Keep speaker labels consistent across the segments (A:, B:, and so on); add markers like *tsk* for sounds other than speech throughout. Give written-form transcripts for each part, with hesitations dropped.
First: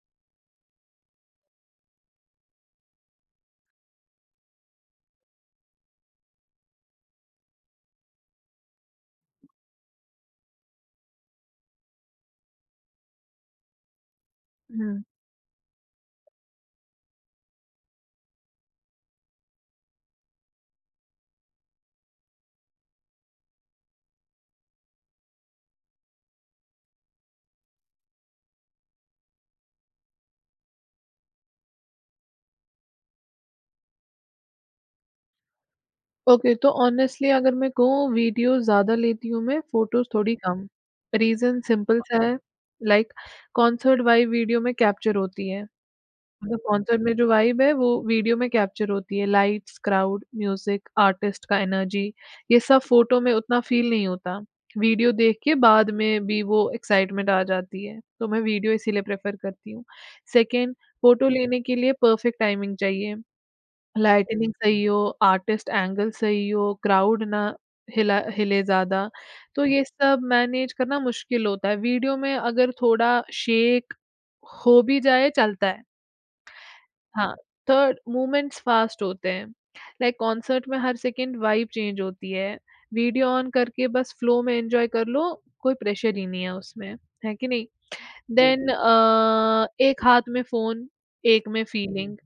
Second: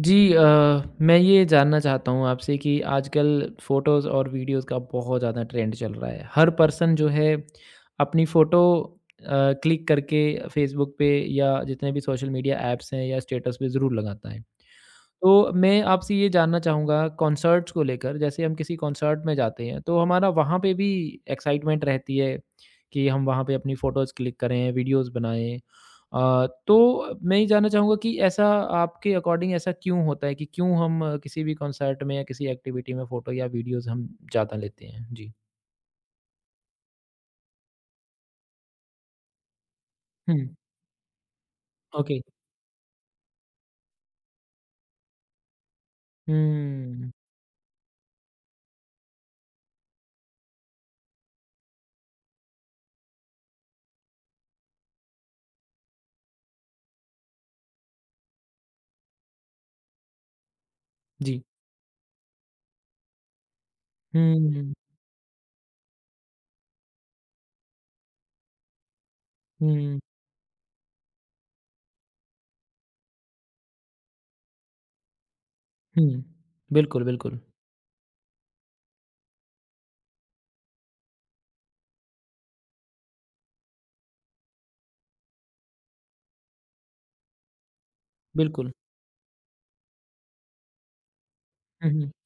A: जी मैं ये जानना चाहता हूँ आपसे कि आजकल फ़ोटोज़ और वीडियोज़ का बहुत ज़्यादा ट्रेंड चल रहा है। हर पर्सन जो है अपनी फ़ोटो क्लिक करके फ़ेसबुक पे या जितने भी सोशल मीडिया ऐप्स हैं या स्टेटस पे ज़रूर लगाता है।
B: हुँ।
A: तो मैं आपसे ये जानना चाहूँगा कॉन्सर्ट्स को लेकर, जैसे हम किसी कॉन्सर्ट में जाते हैं, तो हमारा वहाँ पे भी एक्साइटमेंट रहती है कि हम वहाँ पे अपनी फ़ोटोज़ क्लिक करें, वीडियोज़ बनाएँ। तो मैं ये जानना चाहूँगा कि ऐसा आपके अकॉर्डिंग ऐसा क्यों होता है कि क्यों हम किसी भी कॉन्सर्ट में या किसी एक्टिविटी में फ़ोटो या वीडियोज़ हम ज़्यादा लेते हैं? जी।
B: ओके तो ऑनेस्टली अगर मैं कहूँ वीडियो ज़्यादा लेती हूँ मैं, फ़ोटोज़
A: हुँ।
B: थोड़ी कम। Reason simple
A: okay.
B: सा है लाइक कॉन्सर्ट वाइब वीडियो में कैप्चर होती है। मतलब कॉन्सर्ट
A: हुँ।
B: में जो वाइब है वो वीडियो में कैप्चर होती है। लाइट्स, क्राउड, म्यूज़िक, आर्टिस्ट का एनर्जी ये सब फ़ोटो में उतना फ़ील नहीं होता। वीडियो देख के बाद में भी वो एक्साइटमेंट आ जाती है। तो मैं वीडियो इसीलिए प्रेफ़र करती हूँ। सेकंड फ़ोटो
A: जी।
B: लेने के लिए परफ़ेक्ट टाइमिंग चाहिए। लाइटनिंग
A: हुँ,
B: सही हो, आर्टिस्ट एंगल सही हो, क्राउड ना हिला हिले ज़्यादा, तो ये
A: हुँ,
B: सब मैनेज करना मुश्किल होता है। वीडियो में अगर थोड़ा शेक हो भी जाए चलता है।
A: हुँ। बिल्कुल,
B: हाँ,
A: बिल्कुल।
B: थर्ड मूवमेंट्स फास्ट होते हैं। लाइक कॉन्सर्ट में हर सेकंड वाइब चेंज होती है। वीडियो ऑन करके बस फ्लो में एन्जॉय कर लो, कोई प्रेशर ही नहीं है उसमें, है कि नहीं? देन
A: बिल्कुल।
B: एक हाथ में फ़ोन, एक में
A: हुँ, हुँ।
B: फीलिंग।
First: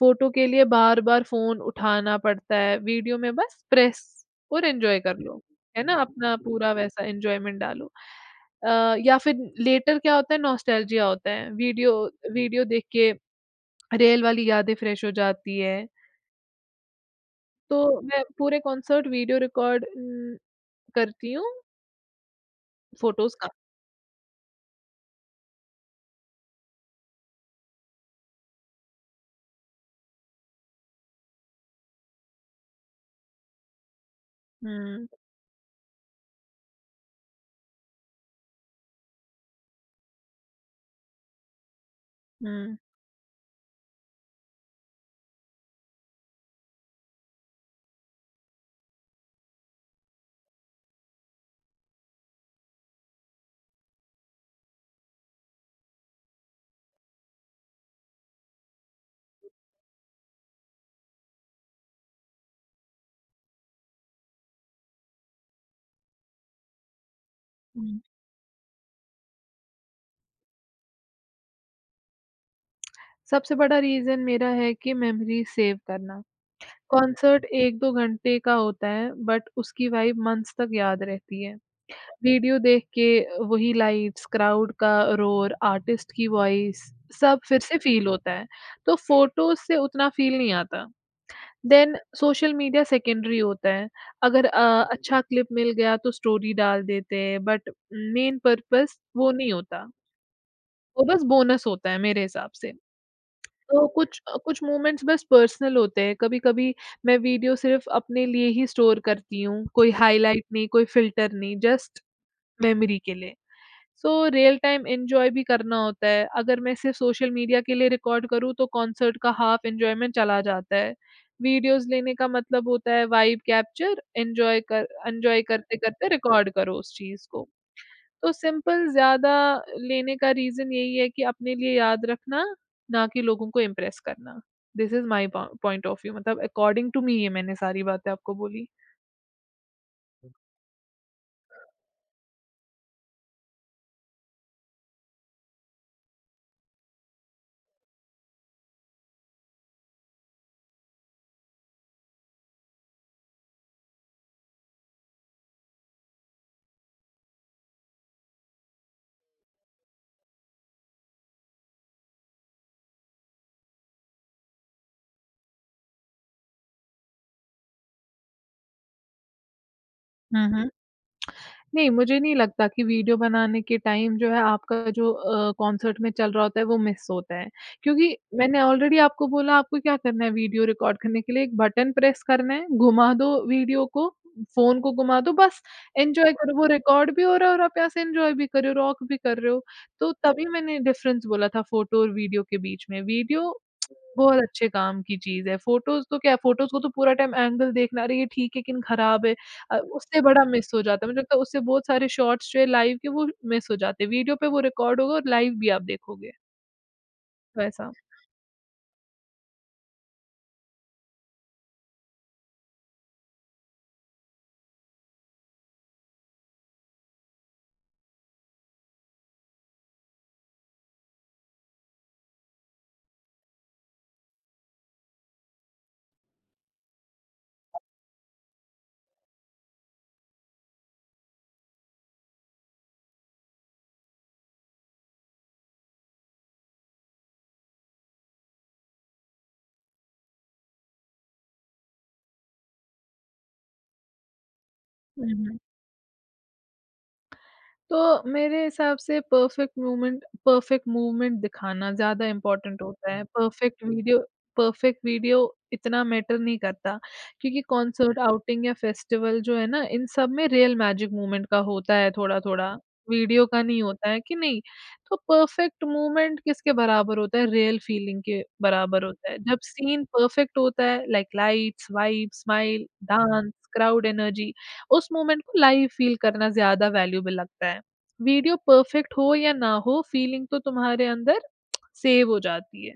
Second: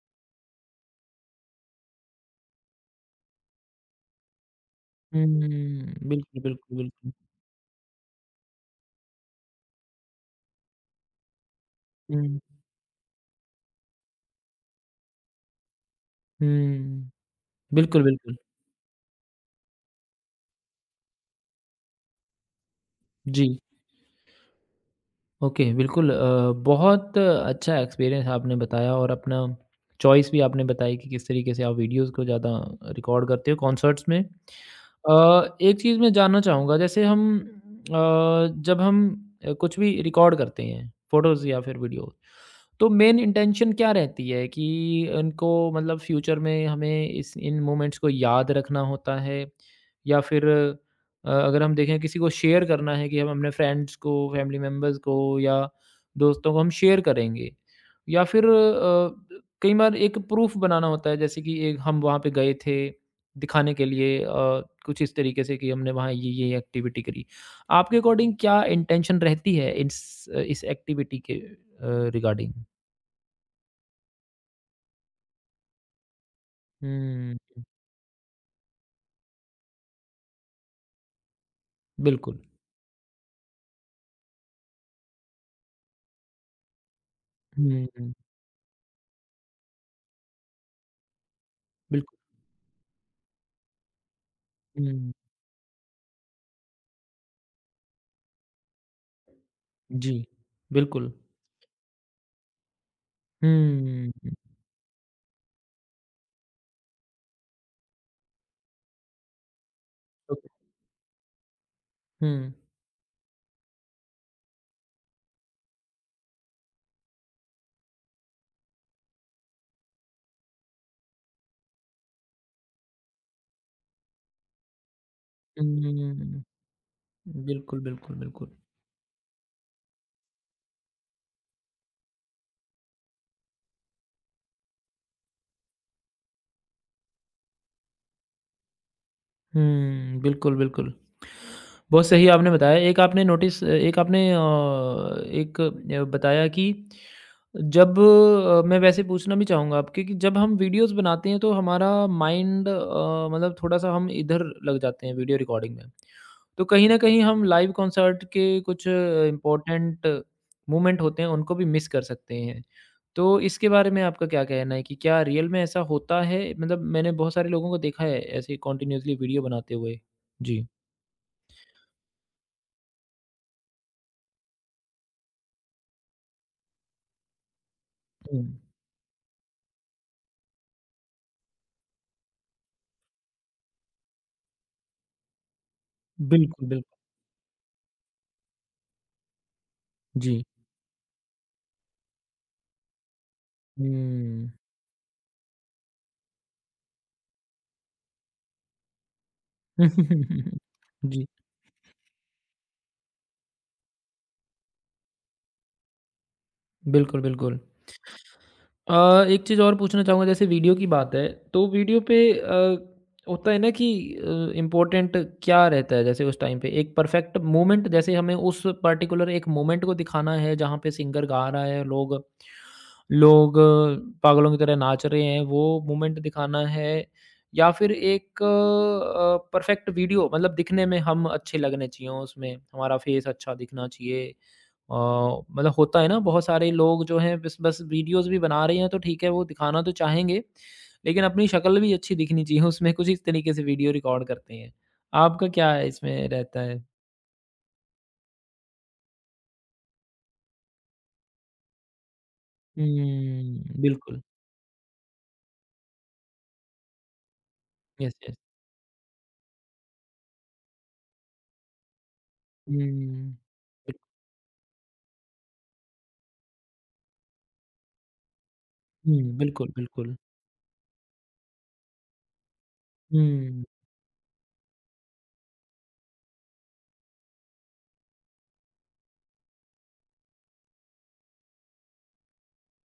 B: फ़ोटो के लिए बार-बार फ़ोन उठाना पड़ता है, वीडियो में बस प्रेस और एन्जॉय कर लो, है
A: हुँ,
B: ना? अपना
A: बिल्कुल,
B: पूरा
A: बिल्कुल,
B: वैसा
A: बिल्कुल।
B: एन्जॉयमेंट डालो। या फिर लेटर क्या होता है नॉस्टैल्जिया होता है, वीडियो
A: हुँ,
B: वीडियो देख के रियल वाली यादें फ्रेश हो जाती है।
A: हुँ।
B: तो
A: बिल्कुल,
B: मैं
A: बिल्कुल।
B: पूरे कॉन्सर्ट वीडियो रिकॉर्ड करती हूँ फ़ोटोज़ का।
A: जी, ओके, बिल्कुल। बहुत अच्छा एक्सपीरियंस आपने बताया और अपना चॉइस भी आपने बताई कि किस तरीके से आप वीडियोज़ को ज़्यादा रिकॉर्ड करते हो कॉन्सर्ट्स में।
B: हुँ,
A: एक चीज़ मैं जानना चाहूँगा जैसे हम अ, जब हम कुछ भी रिकॉर्ड करते हैं, फ़ोटोज़ या फिर वीडियो,
B: हुँ,
A: तो मेन इंटेंशन क्या रहती है कि इनको मतलब फ्यूचर में हमें इस इन मोमेंट्स को याद रखना होता है, या फिर अगर हम देखें किसी को शेयर करना है कि हम अपने फ्रेंड्स को फैमिली मेम्बर्स को या दोस्तों को हम शेयर करेंगे, या फिर कई बार एक प्रूफ बनाना होता है जैसे कि एक हम वहाँ पे गए थे दिखाने के लिए, कुछ इस तरीके से कि हमने वहाँ ये एक्टिविटी करी। आपके
B: हुँ।
A: अकॉर्डिंग क्या इंटेंशन रहती है इस एक्टिविटी के रिगार्डिंग।
B: सबसे बड़ा रीज़न मेरा है कि मेमोरी सेव करना।
A: हुँ,
B: कॉन्सर्ट 1-2 घंटे का होता है, बट उसकी वाइब मंथ्स तक याद रहती है।
A: बिल्कुल।
B: वीडियो देख के वही लाइट्स, क्राउड का रोर, आर्टिस्ट की वॉइस सब फिर से
A: हुँ,
B: फ़ील
A: हुँ,
B: होता है। तो फ़ोटोज़ से उतना फ़ील नहीं आता। देन
A: बिल्कुल।
B: सोशल मीडिया सेकेंडरी होता है। अगर
A: हुँ,
B: अच्छा क्लिप मिल गया तो स्टोरी डाल देते हैं, बट मेन पर्पस वो नहीं होता।
A: जी,
B: वो
A: बिल्कुल।
B: बस बोनस होता है मेरे हिसाब से। तो
A: हुँ,
B: कुछ मोमेंट्स बस पर्सनल होते हैं। कभी-कभी मैं वीडियो सिर्फ़ अपने लिए ही स्टोर करती हूँ, कोई हाइलाइट
A: ओके।
B: नहीं, कोई फ़िल्टर नहीं, जस्ट
A: हुँ,
B: मेमोरी के लिए। सो रियल टाइम एन्जॉय भी करना होता है। अगर मैं सिर्फ़ सोशल मीडिया के लिए रिकॉर्ड करूँ, तो कॉन्सर्ट का हाफ़ एन्जॉयमेंट चला जाता है। वीडियोज़ लेने का मतलब होता है वाइब कैप्चर, एन्जॉय कर एन्जॉय करते-करते
A: हुँ,
B: रिकॉर्ड करो उस चीज़ को।
A: बिल्कुल, बिल्कुल,
B: तो
A: बिल्कुल।
B: सिंपल ज़्यादा लेने का रीज़न यही है कि अपने लिए याद रखना, ना कि लोगों को इम्प्रेस करना। This is my po point of view मतलब अकॉर्डिंग टू मी ये मैंने सारी बातें आपको बोली।
A: हुँ, बिल्कुल, बिल्कुल। बहुत सही आपने बताया। एक आपने बताया कि जब मैं वैसे पूछना भी चाहूँगा आपके कि जब हम वीडियोज़ बनाते हैं तो हमारा माइंड मतलब थोड़ा-सा हम इधर लग जाते हैं वीडियो रिकॉर्डिंग में। तो कहीं न कहीं हम लाइव कॉन्सर्ट के कुछ इम्पोर्टेंट मोमेंट होते हैं, उनको भी मिस कर सकते हैं। तो इसके बारे में आपका क्या कहना है कि क्या रियल में ऐसा होता है? मतलब मैंने बहुत सारे लोगों को देखा है ऐसे कंटीन्यूअसली वीडियो बनाते हुए। जी।
B: नहीं, मुझे नहीं लगता कि वीडियो बनाने के टाइम जो है आपका जो कॉन्सर्ट में चल रहा होता है वो मिस होता है। क्योंकि
A: हुँ।
B: मैंने ऑलरेडी आपको बोला आपको क्या करना है वीडियो रिकॉर्ड करने के लिए एक बटन प्रेस करना है, घुमा दो वीडियो को, फ़ोन को घुमा दो बस एन्जॉय करो, वो
A: बिल्कुल, बिल्कुल।
B: रिकॉर्ड भी हो रहा है और आप यहाँ से एन्जॉय भी कर रहे हो, रॉक भी कर रहे हो। तो
A: जी।
B: तभी मैंने डिफ़रेंस बोला था फ़ोटो और वीडियो के बीच में। वीडियो बहुत
A: हुँ।
B: अच्छे काम की चीज़ है, फ़ोटोज़ तो क्या है फ़ोटोज़ को तो पूरा टाइम एंगल देखना अरे ये ठीक है, लेकिन खराब है। उससे बड़ा
A: *laughs*
B: मिस हो जाता है। मुझे
A: जी।
B: लगता है उससे बहुत सारे शॉट्स जो है लाइव के वो मिस हो जाते हैं। वीडियो पे वो रिकॉर्ड होगा और लाइव भी आप देखोगे,
A: बिल्कुल, बिल्कुल।
B: वैसा।
A: एक चीज़ और पूछना चाहूँगा, जैसे वीडियो की बात है, तो वीडियो पे होता है ना कि इम्पोर्टेंट क्या रहता है जैसे उस टाइम पे? एक परफ़ेक्ट मोमेंट, जैसे हमें उस पर्टिकुलर एक मोमेंट को दिखाना है जहाँ पे सिंगर गा रहा है, लोग लोग अ, पागलों की तरह नाच रहे हैं, वो मोमेंट दिखाना है, या फिर एक परफ़ेक्ट वीडियो, मतलब दिखने में हम अच्छे लगने चाहिए उसमें, हमारा फेस अच्छा दिखना चाहिए। अ, मतलब होता है ना बहुत सारे लोग जो हैं बस बस वीडियोज़ भी बना रहे हैं, तो ठीक है वो दिखाना तो चाहेंगे, लेकिन अपनी शक्ल भी अच्छी दिखनी चाहिए उसमें, कुछ इस तरीके से वीडियो रिकॉर्ड करते हैं।
B: हुँ,
A: आपका
B: हुँ।
A: क्या है इसमें रहता है?
B: तो मेरे हिसाब से परफेक्ट मूवमेंट दिखाना ज़्यादा इम्पोर्टेंट होता है।
A: हुँ,
B: परफेक्ट वीडियो
A: बिल्कुल।
B: परफेक्ट वीडियो इतना मैटर नहीं करता क्योंकि
A: यस,
B: कॉन्सर्ट,
A: यस।
B: आउटिंग या फेस्टिवल जो है ना, इन सब में रियल मैजिक मूवमेंट का होता है थोड़ा-थोड़ा,
A: हुँ।
B: वीडियो का नहीं
A: बिल
B: होता है कि नहीं? तो परफेक्ट मूवमेंट किसके बराबर होता है? रियल फीलिंग के बराबर
A: हुँ,
B: होता है। जब
A: बिल्कुल,
B: सीन
A: बिल्कुल।
B: परफेक्ट होता है like lights, vibes, smile, dance,
A: हुँ,
B: क्राउड एनर्जी, उस मोमेंट को लाइव फील करना ज़्यादा वैल्यूएबल लगता है। वीडियो परफेक्ट हो या ना हो फीलिंग तो तुम्हारे अंदर *tsk* सेव हो जाती है।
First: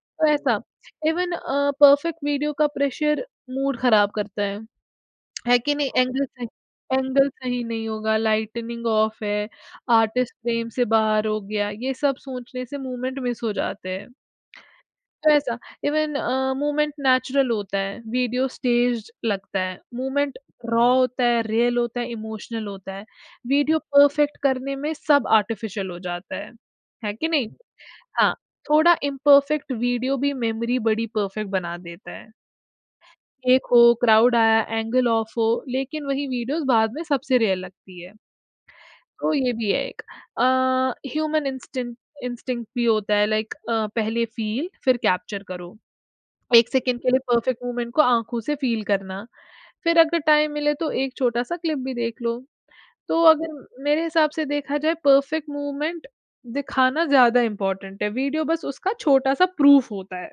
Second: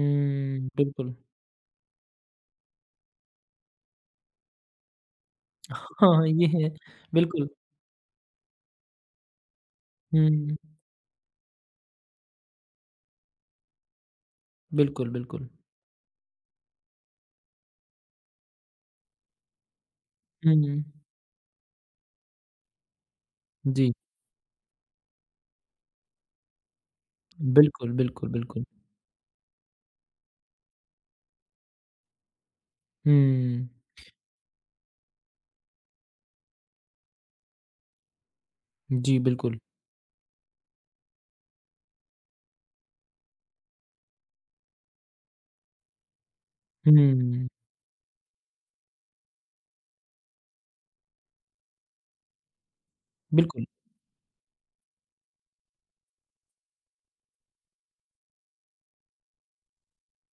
B: तो ऐसा हुँ।
A: बिल्कुल।
B: इवन परफेक्ट वीडियो का प्रेशर मूड ख़राब करता है। है कि नहीं?
A: हाँ, ये है।
B: एंगल
A: बिल्कुल।
B: सही नहीं होगा, लाइटनिंग ऑफ है, आर्टिस्ट
A: हुँ,
B: फ्रेम से बाहर हो गया, ये सब सोचने से मूवमेंट मिस हो जाते हैं।
A: बिल्कुल, बिल्कुल।
B: वैसा इवन मूवमेंट नेचुरल होता है, वीडियो स्टेज्ड लगता है, मूवमेंट
A: हुँ,
B: रॉ होता है, रियल होता है, इमोशनल होता है, वीडियो
A: जी।
B: परफेक्ट करने में सब आर्टिफिशियल हो जाता है कि नहीं?
A: बिल्कुल, बिल्कुल,
B: हाँ,
A: बिल्कुल।
B: थोड़ा इम्परफेक्ट वीडियो भी मेमोरी बड़ी परफेक्ट बना देता है, एक
A: हुँ,
B: हो, क्राउड आया, एंगल ऑफ हो, लेकिन वही वीडियोज़ बाद में सबसे रियल लगती है,
A: जी,
B: तो ये
A: बिल्कुल।
B: भी है एक। अ, ह्यूमन इंस्टिंक्ट इंस्टिंक्ट भी होता है लाइक पहले फील फिर कैप्चर करो। 1 सेकंड के लिए
A: हुँ,
B: परफेक्ट मूवमेंट को आँखों से फ़ील करना। फिर अगर टाइम मिले तो एक छोटा-सा क्लिप भी देख लो। तो अगर
A: बिल्कुल।
B: मेरे हिसाब से देखा जाए परफेक्ट मूवमेंट दिखाना ज़्यादा इम्पोर्टेंट है, वीडियो बस उसका छोटा-सा प्रूफ होता है।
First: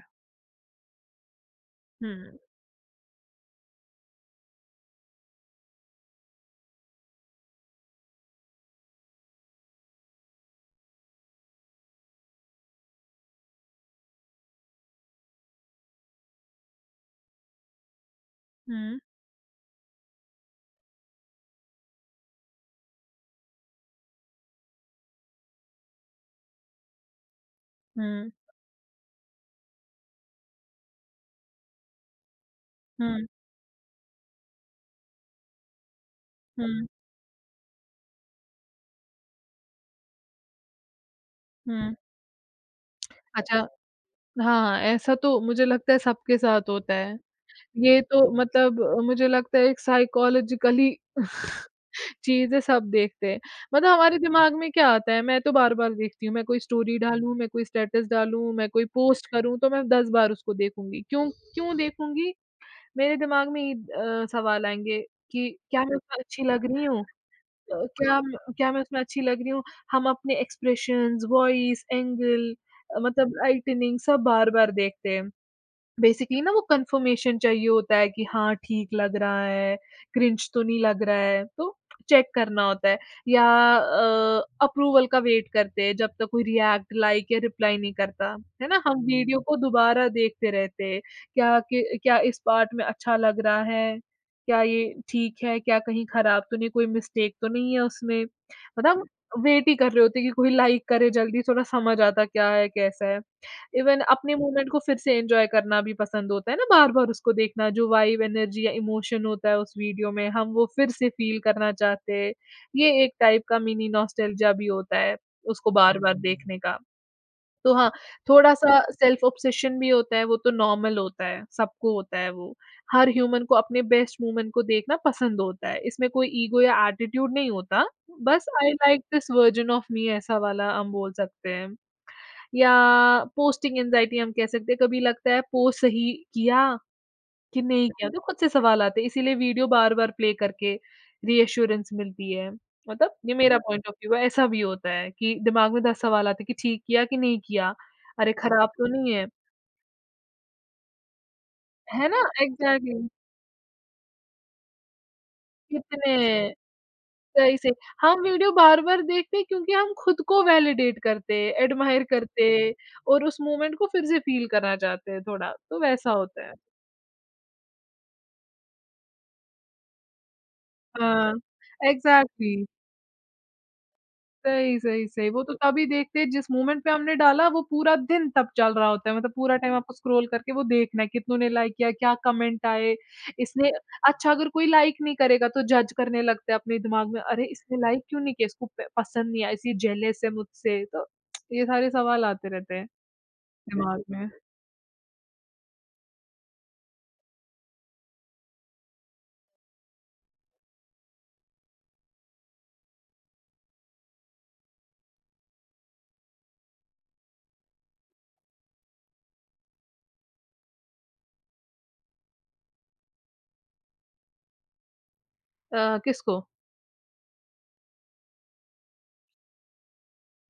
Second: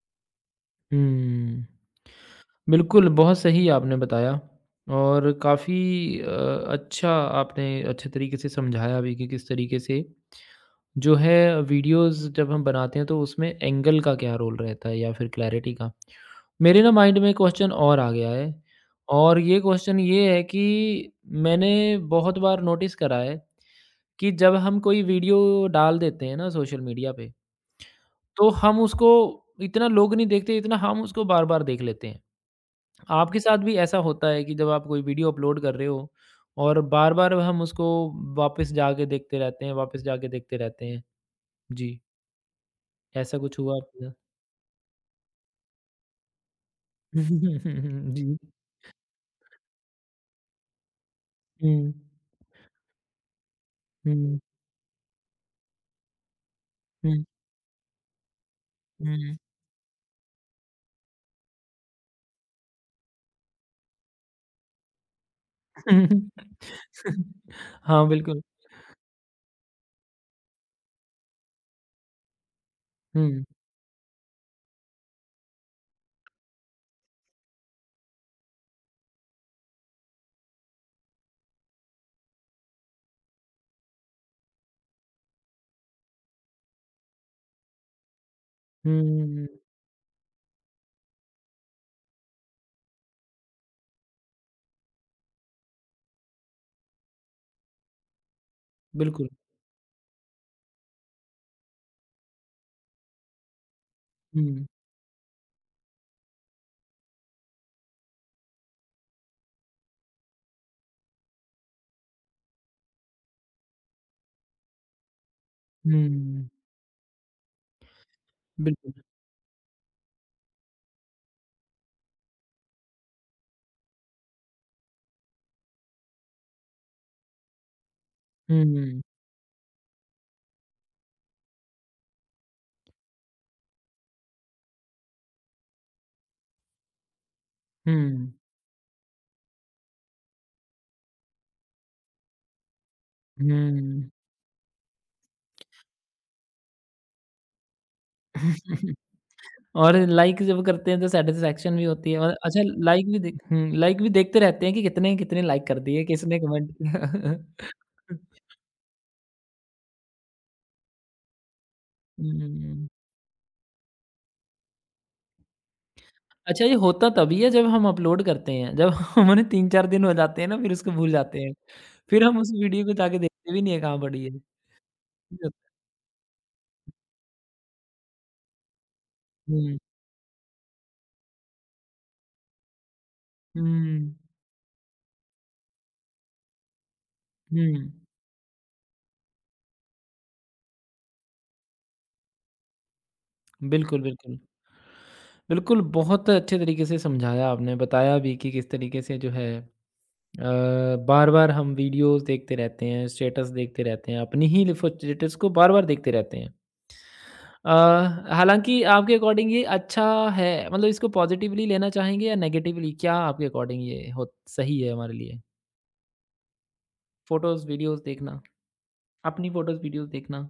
A: हुँ।
B: हुँ,
A: बिल्कुल, बहुत सही आपने बताया और काफ़ी अच्छा, आपने अच्छे तरीके से समझाया भी कि किस तरीके से जो है वीडियोज़ जब हम बनाते हैं, तो उसमें एंगल का क्या रोल रहता है या फिर क्लैरिटी का। मेरे ना माइंड में क्वेश्चन और आ गया है
B: हुँ,
A: और ये क्वेश्चन ये है कि मैंने बहुत बार नोटिस करा है कि जब हम कोई वीडियो डाल देते हैं ना सोशल मीडिया पे,
B: हुँ,
A: तो हम उसको इतना लोग नहीं देखते, इतना हम उसको बार-बार देख लेते हैं।
B: हुँ,
A: आपके साथ भी ऐसा होता है कि जब आप कोई वीडियो अपलोड कर रहे हो और
B: हुँ,
A: बार-बार हम उसको वापस जाके देखते रहते हैं, वापस जाके देखते रहते हैं?
B: हुँ।
A: जी, ऐसा कुछ
B: अच्छा
A: हुआ आपके साथ?
B: हाँ, ऐसा तो मुझे लगता है सबके साथ होता है। ये
A: *laughs*
B: तो
A: जी।
B: मतलब मुझे लगता है एक साइकोलॉजिकली
A: हुँ,
B: *laughs* चीज़ें सब देखते हैं। मतलब हमारे हुँ।
A: हुँ,
B: दिमाग में क्या आता है, मैं तो बार-बार देखती हूँ, मैं कोई स्टोरी
A: हुँ,
B: डालूँ, मैं कोई स्टेटस डालूँ, मैं कोई पोस्ट
A: हुँ।
B: करूँ, तो मैं 10 बार उसको देखूँगी। क्यों क्यों देखूँगी? मेरे दिमाग में ये सवाल आएँगे कि क्या मैं उसमें अच्छी लग
A: *laughs*
B: रही हूँ? अ,
A: हाँ,
B: क्या म
A: बिल्कुल।
B: क्या मैं उसमें अच्छी लग रही हूँ? हम अपने एक्सप्रेशंस, वॉइस, एंगल मतलब
A: हुँ,
B: लाइटनिंग सब बार-बार देखते हैं। बेसिकली ना वो कन्फर्मेशन चाहिए होता है कि हाँ, ठीक लग रहा है, क्रिंज तो नहीं लग रहा है, तो चेक करना होता है या अप्रूवल का वेट करते हैं जब तक कोई रिएक्ट, लाइक या रिप्लाई नहीं करता, है ना? हम वीडियो
A: हुँ,
B: को दोबारा देखते रहते हैं, क्या कि क्या इस पार्ट में अच्छा लग रहा है? क्या ये ठीक है? क्या कहीं खराब तो नहीं, कोई मिस्टेक तो नहीं है उसमें? मतलब
A: बिल्कुल।
B: वेट ही कर रहे होते हैं कि कोई लाइक करे जल्दी, थोड़ा समझ आता क्या है, कैसा है। इवन अपने
A: हुँ,
B: मूवमेंट को फिर से एन्जॉय करना भी पसंद होता है ना, बार-बार उसको देखना, जो वाइब, एनर्जी या इमोशन होता है उस वीडियो में, हम वो फिर से फ़ील करना चाहते हैं। ये एक टाइप का मिनी नॉस्टैल्जिया भी होता है, उसको
A: हुँ,
B: बार-बार देखने का। तो हाँ, थोड़ा-सा
A: बिल्कुल।
B: सेल्फ ऑब्सेशन भी होता है, वो तो नॉर्मल होता है, सबको होता है वो। हर ह्यूमन को अपने बेस्ट मोमेंट को देखना पसंद होता है, इसमें कोई ईगो या एटीट्यूड नहीं होता। बस आई
A: हुँ,
B: like this version of me ऐसा वाला हम बोल सकते हैं। या पोस्टिंग एंग्जायटी हम कह सकते हैं, कभी लगता है पोस्ट सही किया कि नहीं किया, तो
A: हुँ,
B: खुद से सवाल आते हैं, इसीलिए वीडियो बार-बार प्ले करके रीअश्योरेंस मिलती है। मतलब ये मेरा बिल्कुल पॉइंट ऑफ
A: हुँ।
B: व्यू है, ऐसा भी होता है कि दिमाग में 10 सवाल आते हैं कि ठीक किया कि नहीं किया, अरे खराब तो
A: *laughs*
B: नहीं है,
A: और लाइक जब करते हैं तो सैटिस्फैक्शन भी
B: है
A: होती है
B: ना?
A: और अच्छा,
B: एग्ज़ैक्टली
A: लाइक भी देखते रहते हैं कि कितने कितने लाइक कर दिए,
B: कितने
A: किसने
B: सही से
A: कमेंट। *laughs*
B: हम वीडियो बार-बार देखते हैं क्योंकि हम खुद को वैलिडेट करते हैं, एडमायर करते हैं
A: हुँ।
B: और उस मोमेंट को फिर से फ़ील करना चाहते हैं थोड़ा, तो वैसा होता है।
A: अच्छा ये होता तभी है जब हम अपलोड करते हैं, जब *laughs* हमारे 3-4 दिन हो जाते हैं ना फिर उसको भूल
B: हाँ,
A: जाते हैं। फिर हम उस
B: एग्ज़ैक्टली
A: वीडियो को जाके देखते भी नहीं है कहाँ पड़ी है।
B: सही, सही, सही। वो तो तभी देखते हैं जिस मोमेंट पे हमने डाला वो पूरा दिन तब चल रहा होता है। मतलब पूरा टाइम
A: हुँ,
B: आपको स्क्रॉल करके वो देखना है कितनों ने लाइक किया, क्या कमेंट आए, इसने
A: हुँ,
B: अच्छा अगर कोई लाइक नहीं करेगा तो जज करने लगते हैं अपने दिमाग में, अरे इसने
A: हुँ।
B: लाइक क्यों नहीं किया? इसको प पसंद नहीं आया, इस ये जेलस है मुझसे। तो ये सारे सवाल आते रहते हैं
A: बिल्कुल,
B: दिमाग में।
A: बिल्कुल। बिल्कुल, बहुत अच्छे तरीके से समझाया आपने, बताया भी कि किस तरीके से जो है अ, बार-बार हम वीडियोज़ देखते रहते हैं, स्टेटस देखते रहते हैं, अपनी ही लिफो स्टेटस को बार-बार देखते रहते हैं। अ, हालाँकि आपके अकॉर्डिंग ये अच्छा है, मतलब इसको पॉज़िटिवली लेना चाहेंगे या नेगेटिवली? क्या आपके अकॉर्डिंग ये हो सही है हमारे लिए?
B: किसको?
A: फ़ोटोज़, वीडियोज़ देखना, अपनी फ़ोटोज़, वीडियोज़ देखना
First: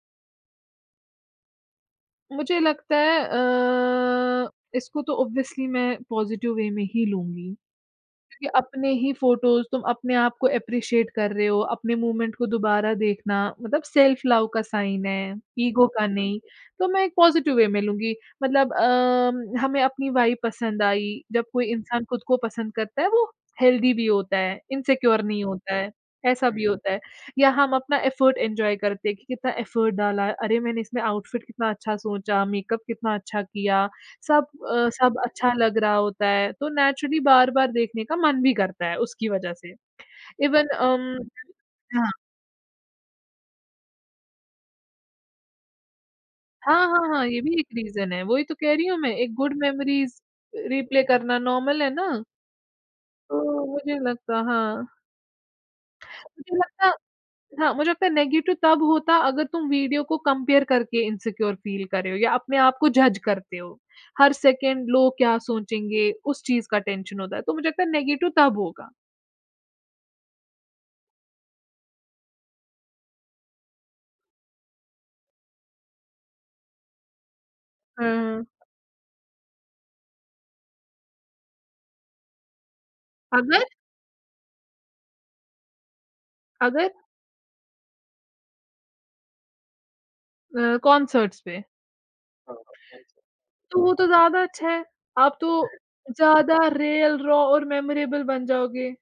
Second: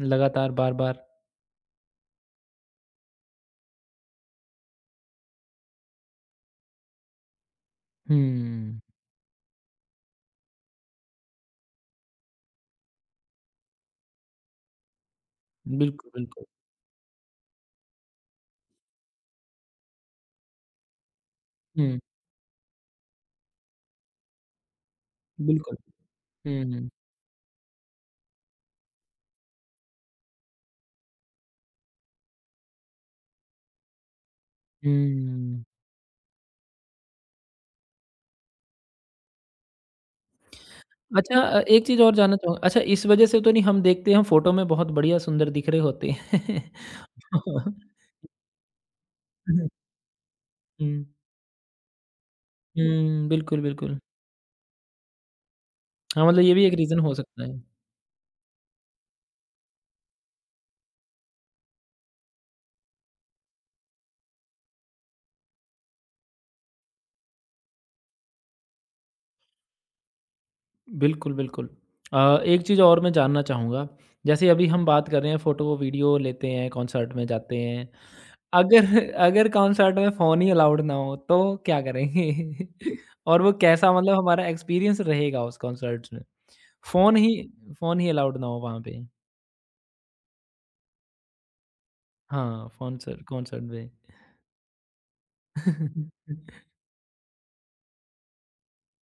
A: लगातार बार-बार।
B: मुझे लगता है इसको तो ऑब्वियसली मैं पॉज़िटिव वे में ही लूँगी। क्योंकि
A: हुँ,
B: अपने ही फ़ोटोज़ तुम अपने आप को एप्रिशिएट कर रहे हो, अपने मूवमेंट को दोबारा देखना मतलब सेल्फ लव का साइन है, ईगो का
A: बिल्कुल,
B: नहीं।
A: बिल्कुल।
B: तो मैं एक पॉज़िटिव वे में लूँगी मतलब हमें अपनी वाइब पसंद आई, जब कोई
A: हुँ,
B: इंसान खुद को पसंद करता है वो हेल्दी भी होता है, इनसिक्योर नहीं होता
A: बिल्कुल।
B: है, ऐसा भी
A: हुँ,
B: होता है। या हम अपना एफर्ट एन्जॉय करते हैं कि कितना एफर्ट डाला है, अरे मैंने इसमें आउटफिट कितना अच्छा सोचा, मेकअप कितना अच्छा किया। सब सब अच्छा
A: हुँ।
B: लग रहा होता है, तो नेचुरली बार-बार देखने का मन भी करता है उसकी वज़ह से। इवन अम
A: अच्छा, एक चीज़
B: हाँ।
A: और जानना चाहूँगा, अच्छा इस वजह से तो नहीं हम देखते हैं फ़ोटो में बहुत बढ़िया सुंदर दिख रहे होते हैं।
B: हाँ, हाँ, हाँ, ये भी एक
A: *laughs*
B: रीज़न है, वही तो कह रही हूँ मैं, एक गुड मेमोरीज़ रिप्ले
A: हुँ,
B: करना नॉर्मल है ना,
A: हुँ, बिल्कुल,
B: तो
A: बिल्कुल। हाँ, मतलब ये
B: मुझे
A: भी एक
B: लगता
A: रीज़न हो सकता है।
B: हाँ, मुझे लगता है नेगेटिव तब होता अगर तुम वीडियो को कंपेयर करके इनसिक्योर फ़ील कर रहे हो या अपने आप को जज करते हो। हर सेकंड लोग क्या सोचेंगे, उस चीज़ का टेंशन होता है, तो मुझे लगता है नेगेटिव तब होगा।
A: बिल्कुल, बिल्कुल। एक चीज़ और मैं जानना चाहूँगा, जैसे अभी हम बात कर रहे हैं फ़ोटो वीडियो लेते हैं, कॉन्सर्ट में जाते हैं।
B: अ,
A: अगर अगर कॉन्सर्ट में फ़ोन ही अलाउड ना हो तो क्या करेंगे? *laughs* और वो
B: अगर
A: कैसा मतलब हमारा एक्सपीरियंस रहेगा उस कॉन्सर्ट्स में?
B: अगर
A: फ़ोन ही फ़ोन ही अलाउड ना हो वहाँ पे।
B: अ, कॉन्सर्ट्स पे,
A: हाँ, फ़ॉन्सर कॉन्सर्ट
B: तो
A: में।
B: वो तो ज़्यादा अच्छा है। आप तो
A: *laughs*
B: ज़्यादा रियल, रॉ और मेमोरेबल बन जाओगे।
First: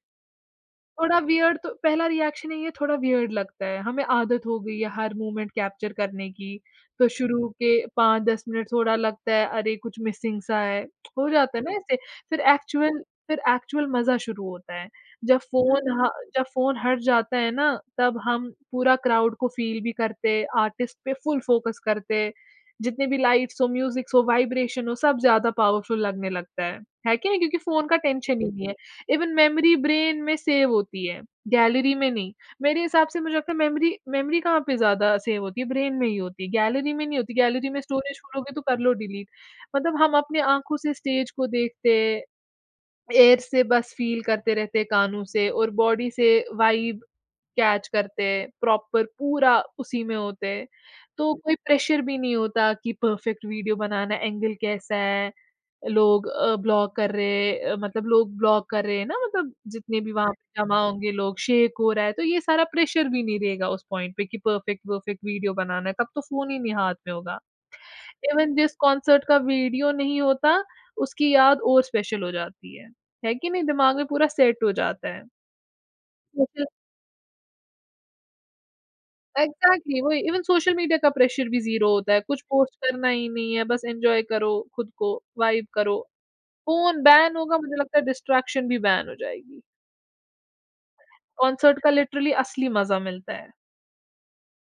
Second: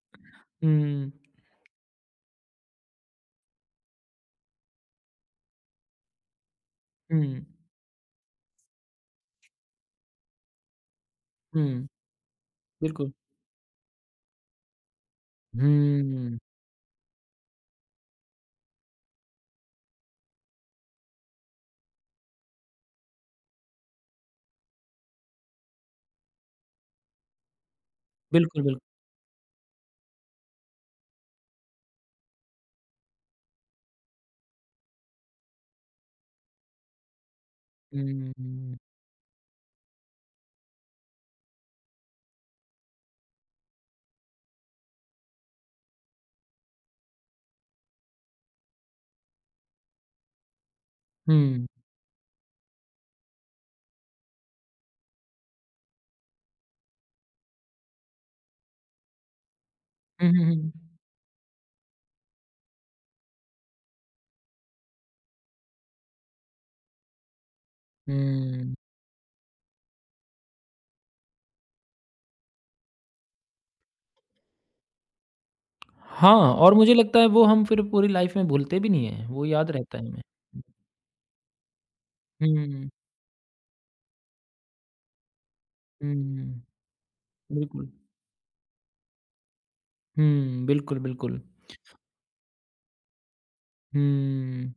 A: हुँ,
B: थोड़ा वियर्ड तो पहला रिएक्शन यही है ये, थोड़ा वियर्ड लगता है, हमें आदत हो गई है हर मोमेंट कैप्चर करने की, तो
A: हुँ,
B: शुरू के 5-10 मिनट थोड़ा लगता है अरे कुछ मिसिंग सा है, हो जाता है ना
A: हुँ,
B: ऐसे, फिर एक्चुअल
A: बिल्कुल।
B: फिर एक्चुअल मज़ा शुरू होता है। जब फ़ोन ह हुँ।
A: हुँ,
B: जब फ़ोन हट जाता है ना तब हम पूरा क्राउड को फ़ील भी करते, आर्टिस्ट पे फुल फ़ोकस करते, जितने भी लाइट्स हो, म्यूज़िक्स हो, वाइब्रेशन हो सब ज़्यादा पावरफुल लगने लगता है कि नहीं? क्योंकि फ़ोन का टेंशन ही
A: बिल्कुल,
B: नहीं है।
A: बिल्कुल।
B: इवन मेमोरी ब्रेन में सेव होती है, गैलरी में नहीं। मेरे हिसाब से मुझे लगता है मेमोरी मेमोरी कहाँ पे ज़्यादा सेव होती है, ब्रेन में ही होती है, गैलरी में नहीं होती। गैलरी में स्टोरेज
A: हुँ,
B: खोलोगे तो
A: हुँ,
B: कर लो डिलीट। मतलब हम अपने आँखों से स्टेज को देखते, एयर से बस फ़ील करते रहते, कानों से और बॉडी से वाइब कैच करते, प्रॉपर पूरा उसी में होते। तो कोई
A: हुँ,
B: प्रेशर भी नहीं होता कि परफेक्ट वीडियो बनाना, एंगल कैसा है लोग ब्लॉग कर रहे हैं ना मतलब जितने भी
A: हुँ,
B: वहाँ पे
A: हुँ,
B: जमा होंगे लोग, शेक हो रहा है, तो ये सारा प्रेशर भी नहीं रहेगा उस पॉइंट पे कि परफेक्ट परफेक्ट वीडियो बनाना है, तब तो फ़ोन ही नहीं हाथ में होगा। इवन जिस
A: हुँ।
B: कॉन्सर्ट का वीडियो नहीं होता, उसकी याद और स्पेशल हो जाती है। है कि नहीं? दिमाग में पूरा सेट हो जाता है।
A: हाँ,
B: सोशल
A: और मुझे लगता है वो हम फिर पूरी लाइफ़ में भूलते भी नहीं हैं, वो याद रहता
B: एग्ज़ैक्टली
A: है
B: वही
A: हमें।
B: इवन सोशल मीडिया का प्रेशर भी ज़ीरो होता है, कुछ पोस्ट
A: हुँ,
B: करना ही नहीं है, बस एन्जॉय करो खुद को, वाइब करो।
A: हुँ,
B: फ़ोन बैन होगा, मुझे
A: बिल्कुल।
B: लगता है डिस्ट्रैक्शन भी बैन हो जाएगी।
A: हुँ, बिल्कुल, बिल्कुल।
B: कॉन्सर्ट का लिटरली असली मज़ा मिलता है।
A: हुँ।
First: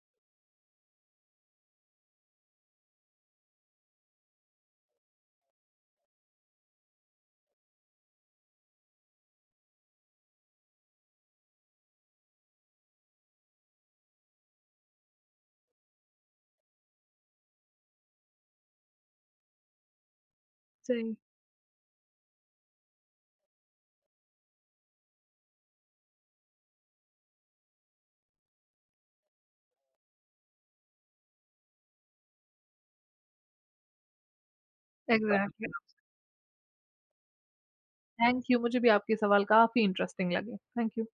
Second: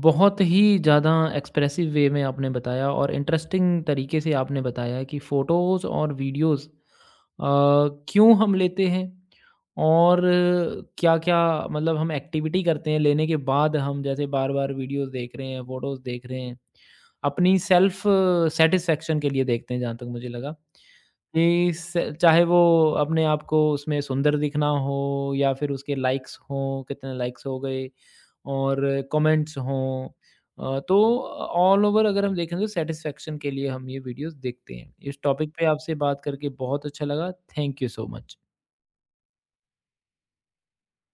A: बहुत ही ज़्यादा एक्सप्रेसिव वे में आपने बताया और इंटरेस्टिंग तरीके से आपने बताया कि फ़ोटोज़ और वीडियोज़ क्यों हम लेते हैं और क्या-क्या मतलब हम एक्टिविटी करते हैं, लेने के बाद हम जैसे बार-बार वीडियोज़ देख रहे हैं, फ़ोटोज़ देख रहे हैं। अपनी सेल्फ़ सैटिस्फैक्शन के लिए देखते हैं जहाँ तक मुझे लगा।
B: सही।
A: कि स चाहे वो अपने आप को उसमें सुंदर दिखना हो या फिर उसके लाइक्स हों, कितने लाइक्स हो गए और कमेंट्स हों, तो ऑल ओवर अगर हम देखें तो सेटिस्फेक्शन के लिए हम ये वीडियोस देखते हैं। इस टॉपिक पे
B: एग्ज़ैक्टली।
A: आपसे बात करके बहुत अच्छा लगा। Thank you so much.
B: Thank
A: thank
B: you, मुझे भी आपके सवाल काफ़ी इंटरेस्टिंग लगे। Thank you.